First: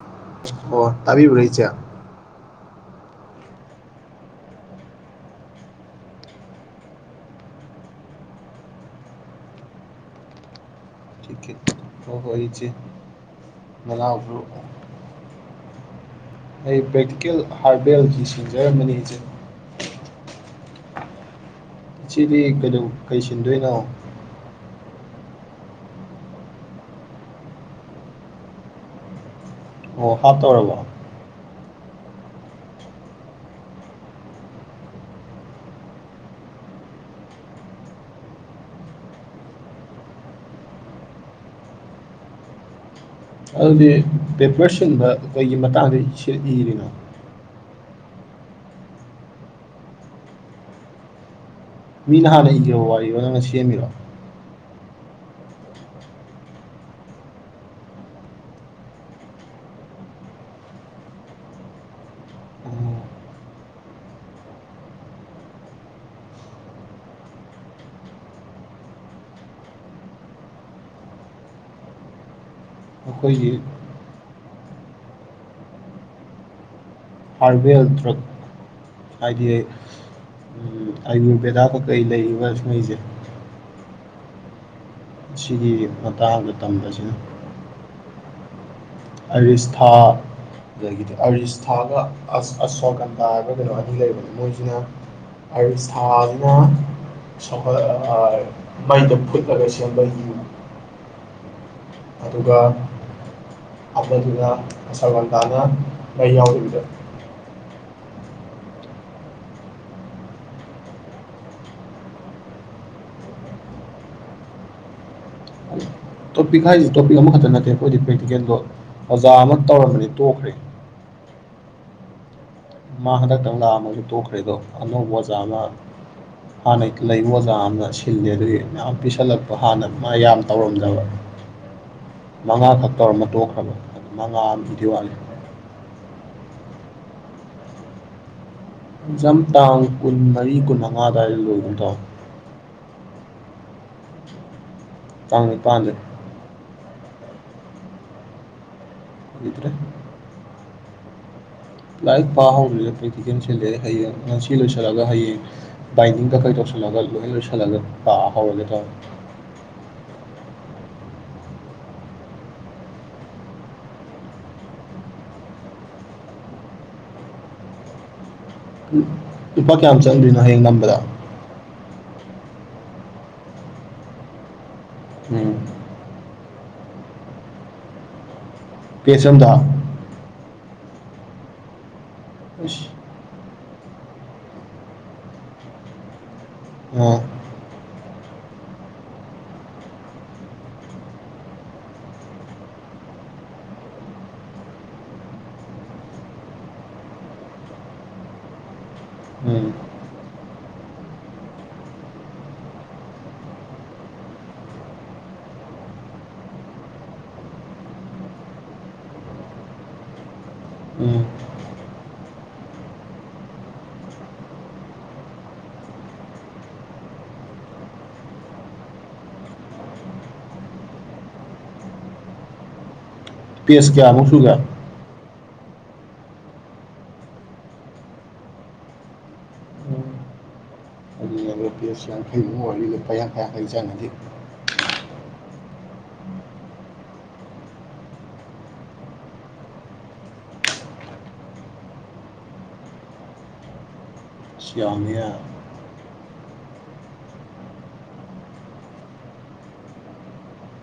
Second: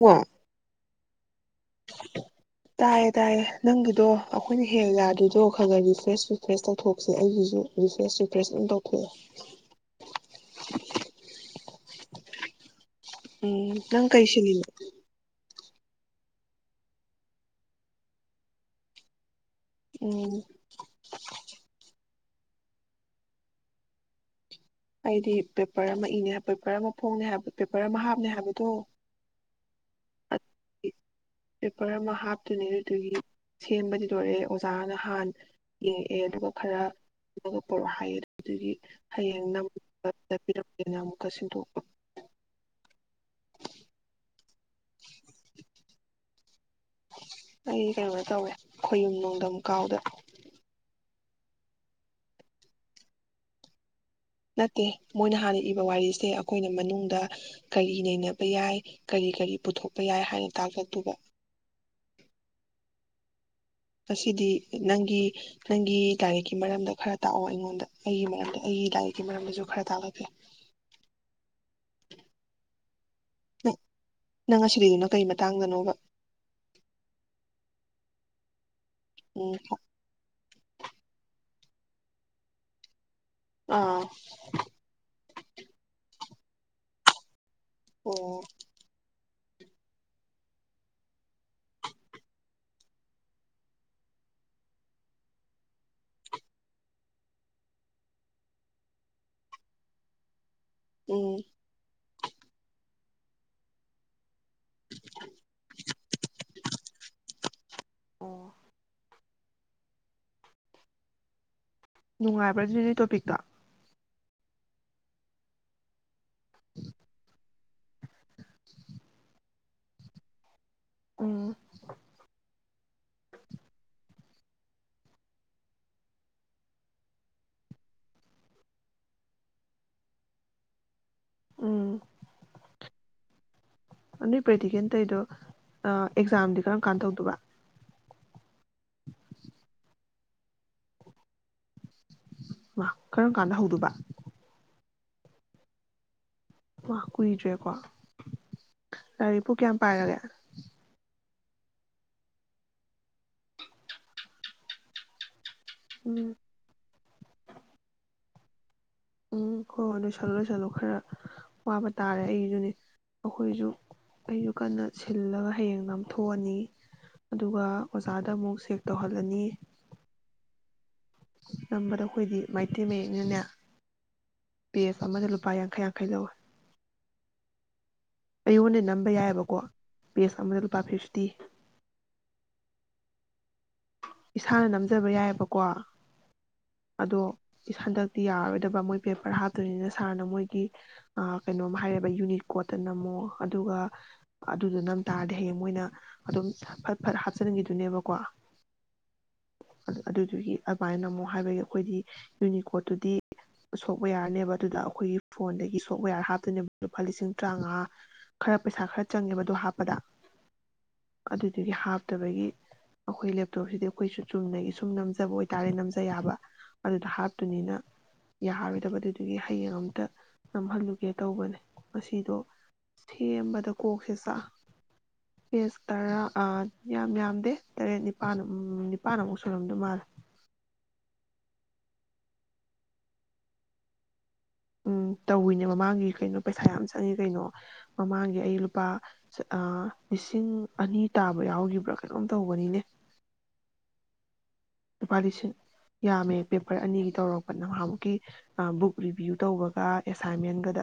ꯋꯥ ꯑꯣ ꯑꯕꯤꯕ꯭ꯔ ꯆ ꯇꯥꯏꯌꯦ ꯇꯥꯏꯌꯦ ꯅꯪꯒꯤꯗꯣ ꯑꯩꯈꯣꯏꯅ ꯍꯦꯛ ꯌꯥꯗ꯭ꯔꯤꯗꯣ ꯈꯔ ꯈ ꯔꯤꯐ꯭ꯔꯦꯁ ꯔꯤꯐ꯭ꯔꯦꯁ ꯇꯧꯊꯣꯛꯁꯦ ꯑꯩꯒꯤꯁꯨ ꯔꯤꯐ꯭ꯔꯦꯁ ꯔꯤꯐ꯭ꯔꯦꯁ ꯑꯗꯨꯝ ꯇꯧꯊꯣꯛꯑꯦ ꯑꯣꯀꯦ ꯑꯣꯏꯍꯣꯏꯁꯦ ꯎꯝ ꯅꯪ ꯀꯩ ꯃꯕ꯭ꯔ ꯁꯤꯜꯂꯤꯅꯣ ꯑꯩ ꯕꯦꯗꯤꯀꯦꯜ ꯍꯥꯔꯕꯦꯜꯒꯤ ꯁꯁꯤꯡꯖꯔꯝꯕꯅꯤ ꯏꯖ ꯎꯝ ꯏꯆꯦꯗꯤ ꯀꯩꯁꯤꯟꯗꯣꯏꯅꯣ ꯑꯩꯗꯤ ꯄꯦꯄꯔ ꯑꯃ ꯏꯅꯦ ꯄꯦꯄꯔ ꯑꯃ ꯐꯣꯡꯅꯦ ꯍꯥꯏꯕ ꯄꯦꯄꯔ ꯑꯃ ꯍꯥꯞꯅꯦ ꯍꯥꯏꯕꯗꯣ ꯑꯣ ꯍꯥꯞꯇꯣꯔꯕ ꯄꯦꯄꯔ ꯑꯃ ꯍꯥꯞꯇꯨꯅꯦ ꯑꯗꯨꯒꯤ ꯁꯦꯝꯕꯗꯤ ꯂꯣꯏꯔꯛꯑꯦ ꯑꯣꯖꯥꯅꯍꯥꯟ ꯌꯦꯡꯉꯛꯑꯦ ꯑꯗꯨꯒ ꯈꯔꯒ ꯄꯔꯛꯑꯣ ꯍꯥꯏꯌꯦ ꯑꯗꯨ ꯑꯗꯨꯒꯤ ꯍꯌꯦꯡ ꯅꯗ ꯄꯤꯔꯛꯒꯦꯅ ꯑꯃꯨꯛꯀ ꯁꯤꯟꯗꯣꯛꯄ ꯑꯗꯨꯗꯤ ꯄꯦꯄꯌꯔ ꯁꯤꯟꯕ ꯑꯩꯈꯣꯏꯒꯤ ꯃꯇꯥꯡꯗ ꯁꯤ ꯏꯔꯤꯉ ꯑꯩ ꯀꯩꯅꯣ ꯇꯧꯋꯦ ꯈꯌꯨꯝ ꯅꯣꯡꯗꯝ ꯀꯥꯎꯗ ꯃꯤꯅ ꯍꯥꯟꯅ ꯏꯈ꯭ꯔꯕ ꯋꯥꯔꯤꯔꯣ ꯅꯪꯅ ꯁꯦꯝꯕꯤꯔꯣ ꯅꯠꯇꯦ ꯃꯣꯏꯅ ꯍꯥꯟꯅ ꯏꯕ ꯋꯥꯔꯤꯁꯦ ꯑꯩꯈꯣꯏꯅ ꯃꯅꯨꯡꯗ ꯀꯔꯤ ꯅꯩꯅꯕ ꯌꯥꯏ ꯀꯔꯤ ꯀꯔꯤ ꯄꯨꯊꯣꯛꯄ ꯌꯥꯏ ꯍꯥꯏꯅ ꯇꯥꯛꯂꯗꯨꯕ ꯉꯁꯤꯗꯤ ꯅꯪꯒꯤ ꯅꯪꯒꯤ ꯂꯥꯏꯔꯤꯛꯀꯤ ꯃꯔꯝꯗ ꯈꯔ ꯇꯥꯛꯑꯣ ꯑꯩꯉꯣꯟꯗ ꯑꯩꯒꯤ ꯃꯔꯝꯗ ꯑꯩꯒꯤ ꯂꯥꯏꯔꯤꯛꯀꯤ ꯃꯔꯝꯗꯁꯨ ꯈꯔ ꯇꯥꯛꯂꯛꯀꯦ ꯑꯩꯈꯣꯏꯒꯤ ꯅꯪ ꯑꯁꯤꯗꯨꯅ ꯀꯩ ꯃꯇꯥꯡꯗꯅꯣꯕ ꯍꯔꯕꯤꯜ ꯗ꯭ꯔꯣꯛ ꯍꯥꯏꯥꯏꯗꯤ ꯎꯝ ꯑꯥꯏꯗꯤꯕꯦꯗꯔ ꯀꯩ ꯂꯩꯔꯤꯕ ꯁꯩꯁꯦ ꯑꯥ ꯁꯤꯒꯤ ꯃꯇꯥꯡꯗ ꯇꯝꯕꯁꯤꯅ ꯑꯣ ꯑꯔꯤꯁꯊꯥ ꯑꯗꯒꯤꯗꯤ ꯑꯔꯤꯁꯊꯥꯒ ꯑꯁꯣꯀꯟꯗꯥꯒ ꯀꯩꯅꯣ ꯑꯅꯤ ꯂꯩꯕꯅꯤ ꯃꯣꯏꯁꯤꯅ ꯑꯔꯤꯁꯊꯥꯁꯤꯅ ꯁ ꯃꯩꯗ ꯐꯨꯠꯂꯒ ꯁꯦꯝꯕ ꯌꯨ ꯎ ꯑꯗꯨꯒ ꯑꯃꯗꯨꯅ ꯑꯁꯒꯟꯇꯥꯅ ꯃꯩ ꯌꯥꯎꯔꯤꯕꯗ ꯑꯣ ꯅꯨꯡꯉꯥꯏꯕ꯭ꯔꯗꯨꯅꯤ ꯇꯣꯄꯤꯛꯇ ꯇꯣꯄꯤ ꯈꯥꯏꯁꯨ ꯇꯞꯄꯤ ꯑꯃ ꯃꯈꯇ ꯅꯠꯇꯦ ꯑꯩꯈꯣꯏꯗꯤ ꯄ꯭ꯔꯦꯛꯇꯤꯀꯦꯜꯗꯣ ꯑꯣꯖꯥ ꯑꯃ ꯇꯧꯔꯝꯕꯅꯤ ꯇꯣꯛꯈ꯭ꯔꯦ ꯎꯝ ꯃꯥ ꯍꯟꯗꯛꯇꯪ ꯂꯥꯛꯑꯝꯃꯁꯨ ꯇꯣꯛꯈ꯭ꯔꯦꯗꯣ ꯑꯅꯧꯕ ꯑꯣꯖꯥ ꯑꯃ ꯍꯥꯟꯅ ꯂꯩꯕ ꯑꯣꯖꯥ ꯑꯃꯅ ꯁꯤꯜꯂꯦ ꯑꯗꯨꯗꯒꯤ ꯃꯌꯥꯝ ꯄꯤꯁꯜꯂꯛꯄ ꯍꯥꯟꯅ ꯃꯥ ꯌꯥꯝ ꯇꯧꯔꯝꯗꯕ ꯎꯝ ꯃꯉꯥ ꯐ ꯀꯔꯃꯇ ꯐꯜ ꯣꯏ ꯄꯔꯤꯇꯦꯇ ꯏꯣ ꯑꯦꯛꯖꯥꯝ ꯀꯔꯝ ꯀꯥꯟ ꯇꯧꯗꯕ ꯝ ꯇꯥꯡ ꯀꯨꯟꯃꯔꯤ ꯀꯨꯟꯃꯉꯥ ꯑꯗꯨꯋꯥꯏꯗ ꯂꯣꯏꯗꯥꯎ ꯃꯥ ꯀꯔꯝ ꯀꯥꯟꯗ ꯍꯧꯗꯕ ꯆꯥꯡꯅꯤ ꯄꯥ ꯋꯥ ꯀꯨꯏꯗ꯭ꯔꯦꯀꯣ ꯂꯥꯏꯔꯤꯛꯄꯨ ꯂꯣꯏꯗ꯭ꯔꯦ ꯀꯌꯥꯝ ꯄꯥꯏꯔꯒꯦ ꯂꯥꯏꯔꯤꯛ ꯄꯥꯍꯧꯗꯗ ꯄꯤꯊꯤ ꯆꯦꯟꯁꯤꯜꯂꯦ ꯍꯌꯦꯡ ꯉꯁꯤ ꯂꯣꯏꯁꯤꯜꯂꯒ ꯍꯌꯦꯡ ꯎꯝ ꯕꯥꯏꯟꯗꯤꯡꯗ ꯀꯩ ꯇꯧꯁꯜꯂꯒ ꯂꯣꯏ ꯂꯣꯏꯁꯤꯜꯂꯒ ꯂꯥꯛ ꯐꯥꯎꯂꯦꯈꯥꯎ ꯎꯝ ꯍꯣꯏ ꯍꯣꯏ ꯂꯣꯏꯁꯤꯜꯂꯣ ꯂꯣꯏꯁꯤꯜꯂꯣ ꯈꯔ ꯋꯥꯕ ꯇꯥꯔꯦ ꯑꯩꯁꯨꯅꯦ ꯑꯩꯈꯣꯏꯁꯨ ꯑꯩꯁꯨ ꯀꯟꯅ ꯁꯤꯜꯂꯒ ꯍꯌꯦꯡ ꯅꯝꯊꯣꯛꯑꯅꯤ ꯑꯗꯨꯒ ꯑꯣꯖꯥꯗ ꯑꯃꯨꯛ ꯆꯦꯛ ꯇꯧꯍꯜꯂꯅꯤ ꯎ ꯂꯨꯄꯥ ꯀꯌꯥꯝ ꯆꯪꯗꯣꯏꯅꯣ ꯍꯌꯦꯡ ꯅꯝꯕꯗ ꯇꯝꯕꯗ ꯑꯩꯈꯣꯏꯗꯤ ꯃꯩꯇꯩ ꯃꯌꯦꯛꯅꯅꯦ ꯄꯦꯁ ꯑꯃꯗ ꯎꯝ ꯂꯨꯄꯥ ꯌꯥꯡꯈꯩ ꯀꯩꯗꯋꯦ ꯑꯩꯉꯣꯟꯗ ꯅꯝꯕ ꯄꯦꯖ ꯑꯝꯗ ꯌꯥꯏꯑꯕꯀꯣ ꯄꯦꯁ ꯑꯃꯗ ꯂꯨꯄꯥ ꯐꯤꯁ ꯇꯤ ꯈꯁꯤ ꯏꯁꯥꯅ ꯅꯝꯖꯕ ꯌꯥꯏꯑꯕꯀꯣ ꯑ ꯑꯗꯣ ꯍꯟꯗꯛꯇꯤ ꯌꯥꯔꯔꯣꯏꯗꯕ ꯃꯣꯏ ꯄꯦꯄꯔ ꯍꯥꯞꯇꯣꯏꯅꯤꯅ ꯁꯥꯔꯅ ꯃꯣꯏꯒꯤ ꯀꯩꯅꯣꯝ ꯍꯥꯏꯔꯦꯕ ꯌꯨꯅꯤꯛ ꯀꯣꯠꯇꯅ ꯑꯃꯨꯛ ꯑꯗꯨꯒ ꯑꯗꯨꯗ ꯅꯝ ꯇꯥꯔꯗꯤ ꯍꯌꯦꯡ ꯃꯣꯏꯅ ꯑꯗꯨꯝ ꯐꯠ ꯐꯠ ꯍꯥꯞꯆꯤꯟꯈꯤꯗꯨꯣꯏꯅꯦꯕꯀꯣ ꯎꯝ ꯑꯗꯨꯗꯨꯒꯤ ꯑꯗꯨꯃꯥꯏꯅ ꯑꯃꯨꯛ ꯍꯥꯏꯕꯒꯤ ꯑꯩꯈꯣꯏꯗꯤ ꯌꯨꯅꯤꯀꯣꯠꯇꯨꯗꯤ ꯁꯣꯞꯋꯦꯌꯥꯔꯅꯦꯕ ꯑꯗꯨꯗ ꯑꯩꯈꯣꯏꯒꯤ ꯐꯣꯟꯗꯒꯤ ꯁꯣꯞꯋꯦꯌꯥꯔ ꯍꯥꯞꯇꯣꯏꯅꯦꯕ ꯂꯨꯄꯥ ꯂꯤꯁꯤꯡ ꯇꯔꯥꯃꯉꯥ ꯈꯔ ꯄꯩꯁꯥ ꯈꯔ ꯆꯪꯉꯦꯕ ꯑꯗꯣ ꯍꯥꯞꯄꯗ ꯎꯝ ꯑꯗꯨꯗꯨꯒꯤ ꯍꯥꯞꯇꯕꯒꯤ ꯑꯩꯈꯣꯏ ꯂꯦꯞꯇꯣꯞꯁꯤꯗꯤ ꯑꯩꯈꯣꯏꯁꯨ ꯆꯨꯝꯅꯒꯤ ꯁꯨꯝ ꯅꯝꯖꯕ ꯑꯣꯏꯇꯥꯔꯦ ꯅꯝꯖ ꯌꯥꯕ ꯑꯗꯨꯗ ꯍꯥꯞꯇꯨꯅꯤꯅ ꯌꯥꯔꯣꯏꯗꯕ ꯑꯗꯨꯗꯨꯒꯤ ꯍꯌꯦꯡ ꯑꯝꯇ ꯅꯝꯍꯜꯂꯨꯒꯦ ꯇꯧꯕꯅꯦ ꯃꯁꯤꯗꯣ ꯁꯦꯝꯕꯗ ꯄꯦꯖ ꯀꯣꯛꯁꯤꯦ ꯀꯌꯥꯃꯨꯛ ꯁꯥ ꯁꯨꯒꯦ ꯄꯦꯁ ꯇꯔꯥ ꯌꯥꯝ ꯌꯥꯝꯗꯦ ꯇꯔꯦꯠ ꯅꯤꯄꯥꯜ ꯅꯤꯄꯥꯜ ꯑꯃꯨꯛ ꯁꯨꯔꯝꯗꯧ ꯃꯥꯜꯂꯦ ꯄꯌꯥꯁ ꯂꯡꯈꯩꯉꯂꯤ ꯂ ꯐꯩ ꯑꯈꯩ ꯑꯈꯥꯏ ꯆꯥꯟꯗꯤꯦ ꯎꯝ ꯇꯧꯋꯤꯅꯦ ꯃꯃꯥꯡꯒꯤ ꯀꯩꯅꯣ ꯄꯩꯁꯥ ꯌꯥꯝ ꯆꯪꯉꯤ ꯀꯩꯅꯣ ꯃꯃꯥꯡꯒꯤ ꯑꯩ ꯂꯨꯄꯥ ꯂꯤꯁꯤꯡ ꯑꯅꯤ ꯇꯥꯕ ꯌꯥꯎꯈꯤꯕ꯭ꯔꯥ ꯀꯩꯅꯣꯝ ꯇꯧꯒꯅꯤꯅꯦ ꯑꯁ ꯌꯥꯝꯃꯤꯍꯦ ꯄꯥꯂꯤꯁ ꯌꯥꯃꯦ ꯄꯦꯄꯔ ꯑꯅꯤꯒꯤ ꯇꯧꯔꯛꯄ ꯅꯍꯥꯕꯨꯛꯀꯤ ꯕꯨꯛ ꯔꯤꯕ꯭ꯌꯨ ꯇꯧꯕꯒ ꯑꯦꯁꯥꯏꯟꯃꯦꯟꯒꯗ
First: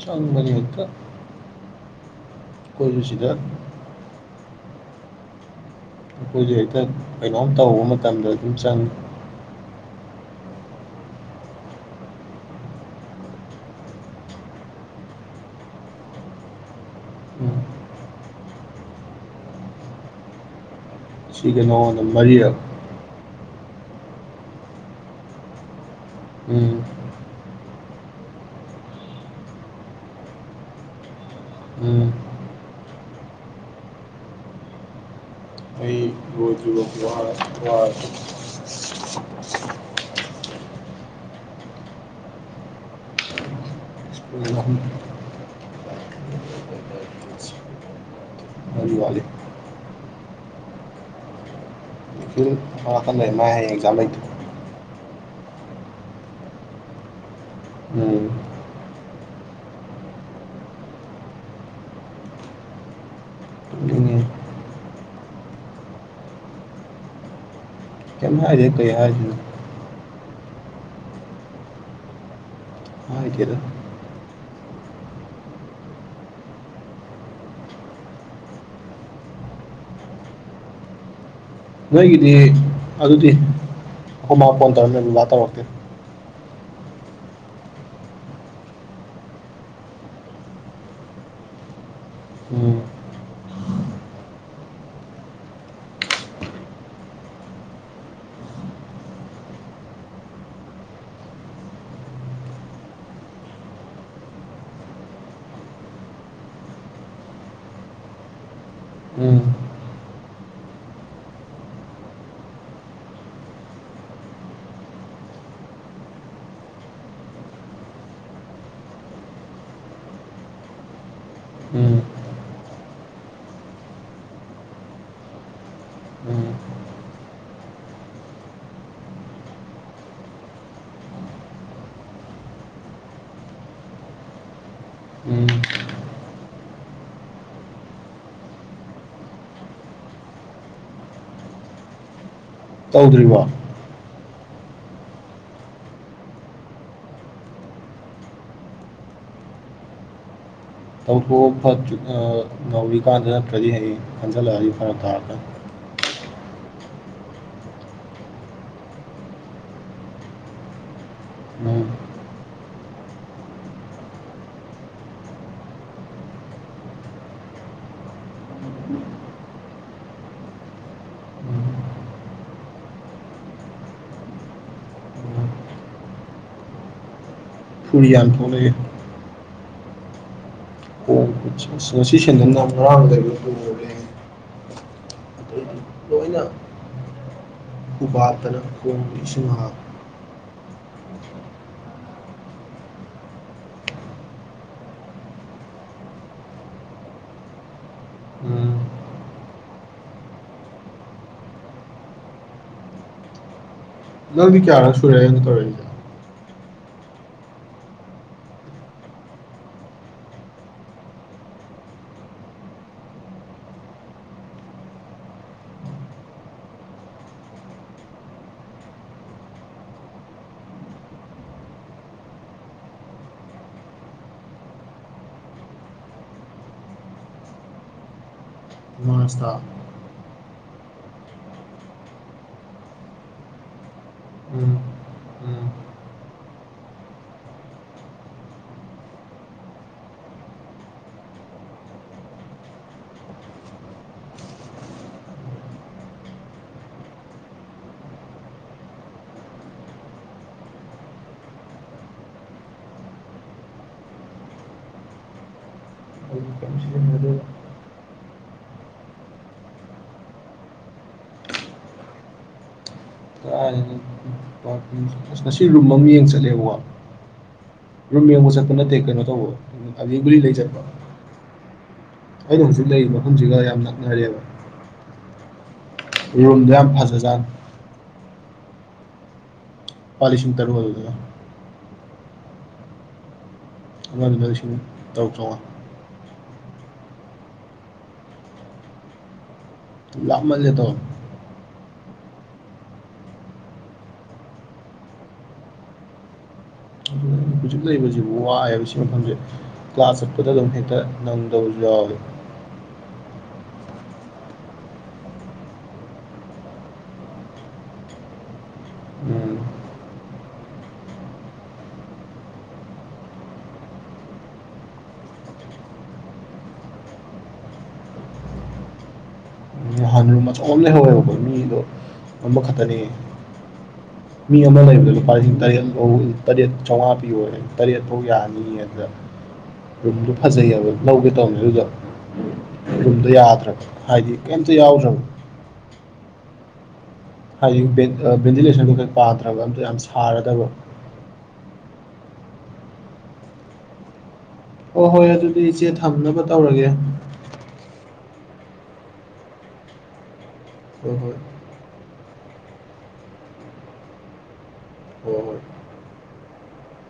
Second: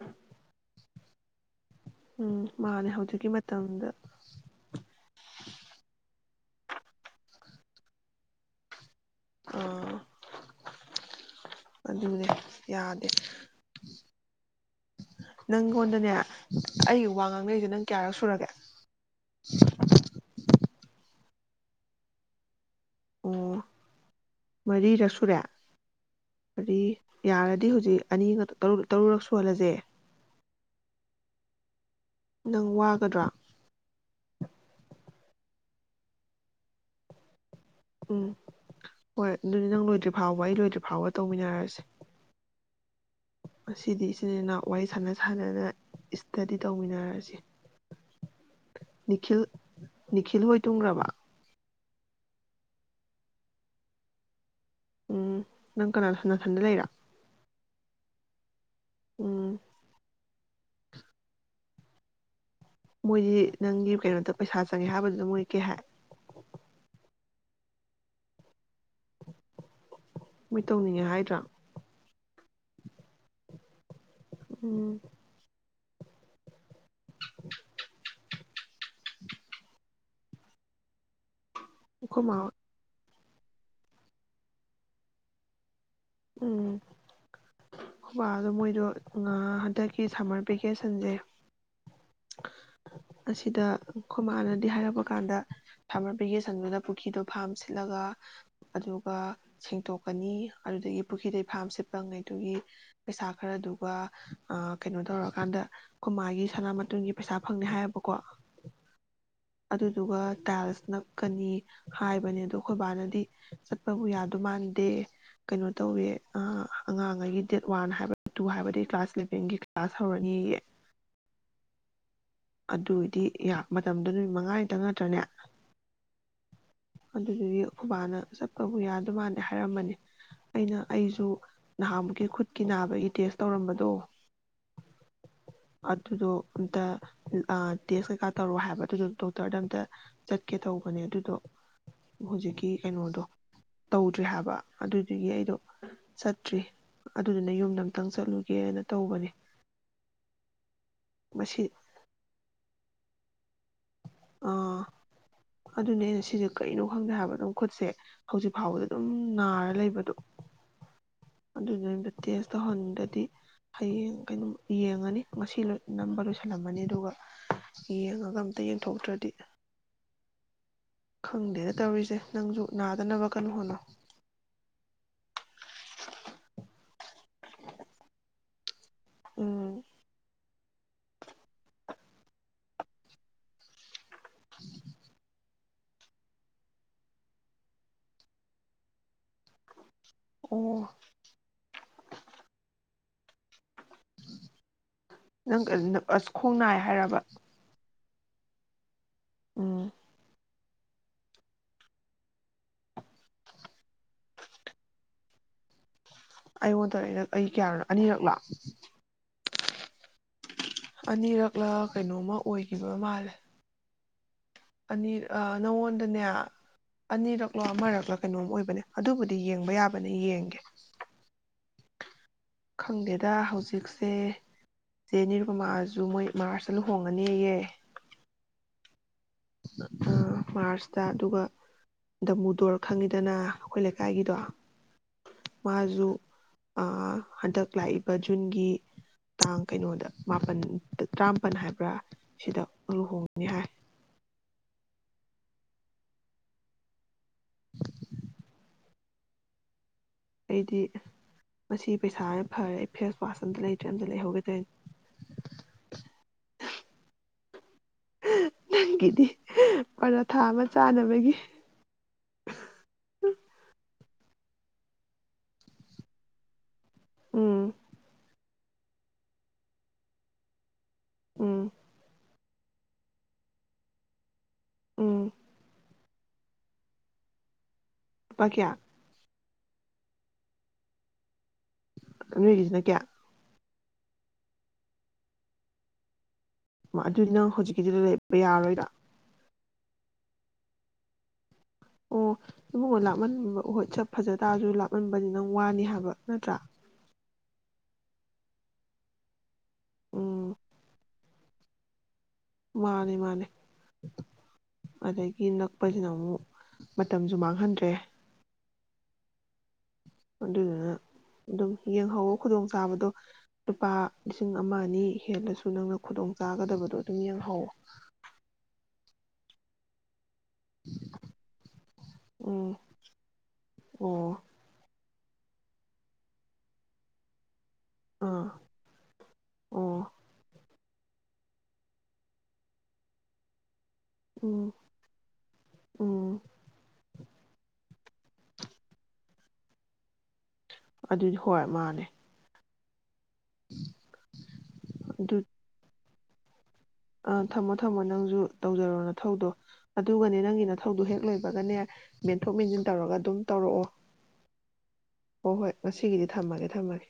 ꯆꯪ ꯃꯅꯤꯛꯇ ꯎꯝ ꯃꯥꯅꯦ ꯍꯧꯖꯤꯛꯀꯤ ꯃꯇꯝꯗ ꯑꯩꯈꯣꯏꯁꯦ ꯍꯦꯛꯇ ꯀꯩꯅꯣꯝ ꯇꯧꯕ ꯃꯇꯝꯗ ꯑꯗꯨꯝ ꯆꯪꯉꯤ ꯑꯥ ꯑꯗꯨꯅꯦ ꯌꯥꯗꯦ ꯅꯪꯉꯣꯟꯗꯅꯦ ꯑꯩꯒꯤ ꯋꯥ ꯎꯝ ꯉꯥꯡꯅꯔꯤꯁꯦ ꯅꯪ ꯀꯌꯥꯔꯛ ꯁꯨꯔꯒꯦ ꯁꯤ ꯀꯩꯅꯣꯗ ꯃ ꯑꯣ ꯃꯔꯤꯔꯛ ꯁꯨꯔꯦ ꯃꯔꯤ ꯎꯝ ꯌꯥꯔꯗꯤ ꯍꯧꯖꯤꯛ ꯑꯅꯤꯒ ꯇꯔꯨꯨꯔꯛ ꯁꯨꯍꯜꯂꯁꯦ ꯎꯝ ꯅꯪ ꯋꯥꯒꯗ꯭ꯔꯥ ꯑꯩ ꯂꯣꯏꯗ꯭ꯔꯤꯕꯧꯗꯤ ꯋꯥꯔꯦ ꯋꯥꯔꯁꯨ ꯎꯝ ꯍꯣꯏ ꯑꯗꯨꯗꯤ ꯅꯪ ꯂꯣꯏꯗ꯭ꯔꯤ ꯐꯥꯎꯕ ꯑꯩ ꯂꯣꯏꯗ꯭ꯔꯤ ꯐꯥꯎꯕ ꯇꯧꯃꯤꯟꯅꯔꯁꯤ ꯉꯗꯤ ꯁ꯭ꯀꯨꯜ ꯁꯤꯅꯤꯅ ꯑꯍꯨꯝ ꯋꯥꯔꯤ ꯁꯥꯟꯅ ꯁꯥꯟꯅꯅ ꯏꯁꯇꯗꯤ ꯇꯧꯃꯤꯟꯅꯔꯁꯤ ꯃꯔꯤ ꯋꯥꯠꯂꯤ ꯅꯤꯈꯤꯜ ꯅꯤꯈꯤꯜ ꯍꯣꯏ ꯇꯨꯡꯈ꯭ꯔꯕ ꯅꯤꯈꯤꯜ ꯑꯃꯅꯥꯀꯟ ꯂꯩ ꯃꯥ ꯍꯌꯦ ꯑꯦꯛꯖꯥꯝ ꯂꯩꯇ ꯎꯝ ꯅꯪ ꯀꯅꯥ ꯁꯅꯥꯊꯟꯗ ꯂꯩꯔꯥ ꯎꯝ ꯎꯝ ꯃꯣꯏꯗꯤ ꯅꯪꯒꯤ ꯇꯨꯝꯅꯤꯡꯉꯦ ꯀꯩꯅꯣꯗ ꯄꯩꯁꯥ ꯆꯪꯉꯦ ꯍꯥꯏꯕꯗꯨꯗ ꯃꯣꯏ ꯀꯩ ꯍꯥꯏ ꯀꯃꯦ ꯍꯥꯏꯖꯤꯦ ꯀꯩꯖ ꯃꯣꯏ ꯇꯧꯅꯤꯡꯉꯦ ꯍꯥꯏꯗ꯭ꯔꯥ ꯍꯥꯏꯗ ꯎꯝ [inaudible] ꯑꯩꯈꯣꯏ ꯍꯒꯗꯤ ꯃꯥ ꯑꯗꯨꯗꯤ ꯑꯩꯈꯣꯏ ꯃꯥ ꯐꯣꯟ ꯇꯧꯔꯝꯃꯦ ꯕꯥ ꯇꯧꯔꯛꯇꯦ ꯎꯝ ꯈꯨꯃꯥꯗꯣ ꯃꯣꯏꯗꯣ ꯍꯟꯗꯛꯀꯤ ꯁꯝꯃꯔ ꯚꯦꯀꯦꯁꯟꯁꯦ ꯎꯝ ꯑꯁꯤꯗ ꯈꯨꯃꯥꯅꯗꯤ ꯍꯥꯏꯔꯛꯄ ꯀꯥꯟꯗ ꯁꯝꯃꯔ ꯚꯦꯀꯦꯁꯟꯗꯨꯗ ꯄꯨꯈ꯭ꯔꯤꯗꯣ ꯐꯥꯝ ꯁꯤꯠꯂꯒ ꯑꯗꯨꯒ ꯁꯦꯡꯇꯣꯛꯀꯅꯤ ꯑꯗꯨꯗꯒꯤ ꯄꯨ꯭ꯔꯤꯗꯩ ꯐꯥꯝ ꯁꯤꯠꯄ ꯉꯩꯗꯨꯒꯤ ꯄꯩꯁꯥ ꯈꯔꯗꯨꯒ ꯀꯩꯅꯣ ꯇꯧꯔꯀꯥꯟꯗ ꯈꯨꯣꯏ ꯃꯥꯥꯒꯤ ꯁꯅꯥꯃꯣꯟꯒꯤ ꯄꯩꯁꯥ ꯐꯪꯅꯤ ꯍꯥꯏꯌꯦꯕꯀꯣ ꯎꯝ ꯑꯗꯨꯗꯨꯒ ꯇꯥꯏꯜꯁ ꯅꯛꯀꯅꯤ ꯍꯥꯏꯕꯅꯦ ꯑꯗꯣ ꯑꯩꯣꯏꯕꯥꯅꯗꯤ ꯆꯠꯄꯕꯨ ꯌꯥꯗ ꯃꯥꯟꯅꯗꯦ ꯀꯩꯅꯣ ꯇꯧꯋꯤ ꯑꯉꯥꯡꯉꯩꯒꯤ ꯗꯦꯠ ꯋꯥꯟ ꯍꯥꯏꯕ ꯇꯨ ꯍꯥꯏꯕꯗꯒꯤ ꯀ꯭ꯂꯥꯁ ꯏꯂꯚꯦꯟꯒꯤ ꯀ꯭ꯂꯥꯁ ꯍꯧꯔꯅꯤꯌꯦ ꯎꯝ ꯑꯗꯨꯗꯤ ꯃꯇꯝꯗꯣ ꯅꯨꯃꯤꯠ ꯃꯉꯥꯅꯤꯇꯪ ꯅꯠꯇ꯭ꯔꯅꯦ ꯎꯝ ꯑꯗꯨꯗꯨꯗꯤ ꯈꯨꯕꯥꯅ ꯆꯠꯄꯕꯨ ꯌꯥꯗꯃꯥꯟꯂ ꯍꯥꯏꯔꯝꯕꯅꯤ ꯑꯩꯅ ꯑꯩꯁꯨ ꯅꯍꯥꯃꯨꯛꯀꯤ ꯈꯨꯠꯀꯤ ꯅꯥꯕꯒꯤ ꯇꯦꯁ ꯇꯧꯔꯝꯕꯗꯣ ꯎꯝ ꯑꯗꯨꯗꯣ ꯑꯝꯇ ꯇꯦꯁ ꯀꯩꯀꯥ ꯇꯧꯔꯣ ꯍꯥꯏꯕ ꯑꯗꯨꯗ ꯗꯣꯛꯇꯔꯗ ꯑꯝꯇ ꯆꯠꯀꯦ ꯇꯧꯕꯅꯦ ꯑꯗꯨꯗꯣ ꯍꯧꯖꯤꯛꯀꯤ ꯀꯩꯅꯣꯗꯣ ꯇꯧꯗ꯭ꯔꯤꯕꯣ ꯇꯧꯗ ꯠꯇ꯭ꯔꯤ ꯍꯥꯏꯕ ꯑꯗꯨꯏꯗꯨꯒꯤ ꯑꯩꯗꯣ ꯆꯠꯇ꯭ꯔꯤ ꯑꯗꯨꯗꯨꯅ ꯌꯨꯝꯗ ꯑꯝꯛꯇꯪ ꯆꯠꯂꯨꯒꯦꯅ ꯇꯧꯕꯅꯤ ꯇ ꯊ ꯐ ꯑ ꯧꯔꯤ ꯀꯥ ꯑꯗꯨ ꯆꯔꯤ ꯍꯥꯏ ꯂ ꯑꯥ ꯐꯔ ꯊ ꯑꯗꯨꯅꯦ ꯑꯩꯅ ꯁꯤꯁꯦ ꯀꯩꯅꯣ ꯈꯪꯗꯦ ꯍꯥꯏꯕ ꯑꯗꯨꯝ ꯈꯨꯠꯁꯦ ꯍꯧꯖꯤꯛ ꯐꯥꯎꯕꯗ ꯑꯗꯨꯝ ꯅꯥꯔ ꯂꯩꯕꯗꯣ ꯑꯗꯨꯗꯨꯗ ꯇꯦꯁ ꯇꯧꯍꯟꯗꯗꯤ ꯍꯌꯦꯡ ꯀꯩꯅꯣ ꯌꯦꯡꯉꯅꯤ ꯉꯁꯤ ꯅꯝꯕ ꯂꯣꯏꯁꯤꯜꯂꯝꯃꯅꯤ ꯑꯗꯨꯒ ꯌꯦꯡꯉꯒ ꯑꯝꯇ ꯊꯣꯛꯇ꯭ꯔꯗꯤ ꯈꯪꯗꯦꯅ ꯎꯝ ꯇꯧꯔꯤꯁꯦ ꯅꯪꯁꯨ ꯅꯥꯗꯅꯕ ꯀꯩꯅꯣ ꯍꯣꯅꯣ ꯐꯨꯔꯤ ꯌꯥꯅ ꯊꯅꯒꯦ ꯎꯝ ꯑꯣ ꯁꯤ ꯁꯟꯗꯔ ꯂꯣꯏꯅ ꯎꯄꯥꯠꯇꯅ ꯈꯣꯡꯕ ꯏꯁꯤꯡ ꯍꯥꯥꯎ ꯑꯣ ꯅꯪ ꯑꯁ ꯈꯣꯡ ꯅꯥꯏ ꯍꯥꯏꯔꯕ ꯎꯝ ꯑꯣ ꯅꯪꯗꯤ ꯀꯌꯥ ꯁꯔꯦ ꯇꯧꯔ ꯑꯩꯉꯣꯟꯗꯧ ꯑꯩ ꯀꯌꯥꯣꯅꯣ ꯑꯅꯤꯔꯛꯂꯥ ꯑꯅꯤꯔꯛꯂ ꯀꯩꯅꯣꯝꯃ ꯑꯣꯏꯈꯤꯕ ꯃꯥꯜꯂꯦ ꯑꯅꯤ ꯅꯉꯣꯟꯗꯅꯦ ꯑꯅꯤꯔꯛꯂꯣ ꯑꯃꯔꯛꯂꯣ ꯀꯩꯅꯣꯝ ꯑꯣꯏꯕꯅꯦ ꯑꯗꯨꯕꯨꯗꯤ ꯌꯦꯡꯕ ꯌꯥꯕꯅꯦ ꯌꯦꯡꯒꯦ ꯈꯪꯗꯦꯗ ꯍꯧꯖꯤꯛꯁꯦ ꯆꯦꯅꯤꯔꯨꯄ ꯃꯥꯑꯁꯨ ꯃꯣꯏ ꯃꯥꯔꯁꯇ ꯂꯨꯍꯣꯡꯉꯅꯤꯌꯦ ꯁꯇꯥ ꯃꯥꯔꯁꯇ ꯑꯗꯨꯒ ꯗꯃꯨꯗꯣꯔ ꯈꯪꯉꯤꯗꯅ ꯑꯩꯈꯣꯏ ꯂꯩꯀꯥꯏꯒꯤꯗꯣ ꯎꯝ ꯎꯝ ꯃꯥꯖ ꯍꯟꯗꯛ ꯂꯥꯛꯏꯕ ꯖꯨꯟꯒꯤ ꯇꯥꯡ ꯀꯩꯅꯣꯗ ꯃꯥꯄꯜꯗ ꯇꯔꯥꯃꯥꯄꯜ ꯍꯥꯏꯕ꯭ꯔꯥ ꯁꯤꯗ ꯂꯨꯍꯣꯡꯉꯅꯤ ꯍꯥꯏ ꯑꯩꯗꯤ ꯃꯁꯤ ꯄꯩꯁꯥ ꯐꯔꯦ ꯑꯩ ꯐꯦꯁ ꯋꯥꯁ ꯑꯝꯇ ꯂꯩꯇ꯭ꯔꯦ ꯑꯝꯇ ꯂꯩꯍꯧꯒꯗꯣꯏꯅꯦ ꯑꯩꯗꯤ ꯀꯩꯝ ꯁꯤꯖꯤꯟꯅꯗꯦꯗ ꯅꯪꯒꯤꯗꯤ ꯑꯣꯖꯥ ꯊꯥ ꯑꯃ ꯆꯥꯅꯕꯒꯤ ꯑ ꯉꯁꯤ ꯔꯨꯝ ꯑꯃ ꯌꯦꯡ ꯆꯠꯂꯦꯕ ꯎꯝ ꯔꯣꯝꯃꯤꯌ ꯃꯣꯁꯛ ꯑꯗꯨ ꯅꯠꯇꯦ ꯀꯩꯅꯣ ꯇꯧꯕ ꯑ ꯒꯂꯤ ꯂꯩ ꯆꯠꯄ ꯎꯝ ꯑꯩꯅ ꯍꯧꯖꯤꯛ ꯂꯩꯔꯤꯕ ꯃꯐꯝꯁꯤꯒ ꯌꯥꯝ ꯅꯛꯅꯔꯦꯕ ꯑꯣ ꯑꯩꯌꯣꯟꯗ ꯌꯥꯝ ꯐꯖꯖꯥꯥꯟ ꯀꯄꯥ ꯀꯌꯥ ꯄꯣꯂꯤꯤꯁꯤꯤꯡ ꯇꯔꯨ ꯑꯣꯏ ꯑꯗꯨ ꯑꯗꯨꯒꯤꯁꯤꯅ ꯀꯌꯥ ꯉꯅꯤꯁꯤ ꯇꯧ ꯆꯣꯉ ꯑꯗꯨꯏ ꯅꯪ ꯍꯧꯖꯤꯛꯀꯤꯗꯨꯗ ꯂꯩꯔꯄ ꯌꯥꯔꯣꯏꯗꯥ ꯂꯞ ꯃꯜꯂꯦꯗꯣ ꯑꯣ ꯏꯃꯨꯡꯅ ꯂꯥꯞꯃꯟꯕꯠ ꯁ ꯐꯖ ꯇꯥꯔꯁꯨ ꯂꯥꯞꯃꯟꯕꯗꯤ ꯅꯪ ꯋꯥꯅꯤ ꯍꯥꯏꯕ ꯅꯠꯇ꯭ꯔꯥ ꯑꯗꯨꯅ ꯍꯧꯖꯤꯛ ꯂꯩꯕꯁꯤꯕꯨ ꯋꯥꯑꯕ ꯁꯤ ꯃꯐꯝꯁꯦ ꯀ꯭ꯂꯥꯁ ꯆꯠꯄꯗ ꯎꯝ ꯑꯗꯨꯝ ꯍꯦꯛꯇ ꯅꯪ ꯑꯗꯨ ꯌꯥꯏ ꯃꯥꯅꯤ ꯃꯥꯅꯦ ꯑꯗꯒꯤ ꯅꯛꯄꯁꯤꯅ ꯑꯃꯨꯛ ꯃꯇꯝꯁꯨ ꯃꯥꯡꯍꯟꯗ꯭ꯔꯦ ꯑꯗꯨꯗꯨꯅ ꯑꯗꯨꯝ ꯌꯦꯡꯍꯧꯋ ꯈꯨꯗꯣꯡ ꯆꯥꯕꯗꯣ ꯂꯨꯄꯥ ꯂꯤꯁꯤꯡ ꯑꯃ ꯑꯅꯤ ꯍꯦꯜꯂꯁꯨ ꯅꯪꯅ ꯈꯨꯗꯣꯡ ꯆꯥꯒꯗꯕꯗꯣ ꯑꯗꯨꯝ ꯌꯦꯡꯍꯧꯋ ꯎꯝ ꯁꯝ ꯂꯩꯍꯧꯋꯦꯕꯀꯣ ꯃꯤꯗꯣ ꯎꯝ ꯑꯃꯈꯛꯇꯅꯤ ꯑꯣ ꯃꯤ ꯑꯃ ꯂꯩꯕ ꯇ ꯇꯔꯠ ꯆꯉ ꯄꯤ ꯑꯣꯏ ꯇꯔꯦꯠꯐꯥꯎ ꯑꯥ ꯌꯥꯅꯤ ꯑꯗꯨꯗ ꯑꯣ ꯔꯨꯝꯗꯨ ꯐꯖꯩꯑꯕ ꯂꯧꯒꯦ ꯇꯧꯕꯁ ꯑꯗꯨꯗꯣ ꯌꯨꯝꯗ ꯌꯥꯗ꯭ꯔ ꯍꯥꯏꯗꯤ ꯀꯩꯝꯇ ꯌꯥꯎꯗ꯭ꯔ ꯑꯣ ꯍꯥꯏꯗꯤ ꯚꯦꯟꯇꯤꯂꯦꯁꯟꯗꯨꯣ ꯈꯔ ꯄꯥꯗ꯭ꯔꯕ ꯑꯝꯇ ꯌꯥꯝ ꯁꯥꯔꯗꯕ ꯑꯗꯨꯗꯤ ꯍꯣꯏ ꯃꯥꯅꯦ ꯑꯣ ꯍꯣꯏ ꯌꯥ ꯑꯗꯨ ꯑꯗꯨꯗꯤ ꯏꯆꯦ ꯊ ꯊꯝꯅꯕ ꯇꯧꯔꯒꯦ ꯑꯥ ꯊꯝꯃꯣ ꯊꯝꯃꯣ ꯅꯪꯁꯨ ꯇꯧꯖꯔꯣ ꯅꯊꯧꯗꯣ ꯑꯗꯨꯒꯅꯦ ꯅꯪꯒꯤ ꯅ ꯊꯧꯗꯨ ꯍꯣꯏ ꯍꯦꯛ ꯍꯣꯏ ꯂꯣꯏꯕꯒꯅꯦ ꯃꯦꯟꯊꯣꯛ ꯃꯦꯟꯁꯤꯟ ꯇꯧꯔꯒ ꯑꯗꯨꯝ ꯇꯧꯔꯛꯑꯣ ꯍꯣꯏ ꯍꯣꯏ ꯉꯁꯤꯒꯤꯗꯤ ꯊꯝꯃꯒꯦ ꯊꯝꯃꯒꯦ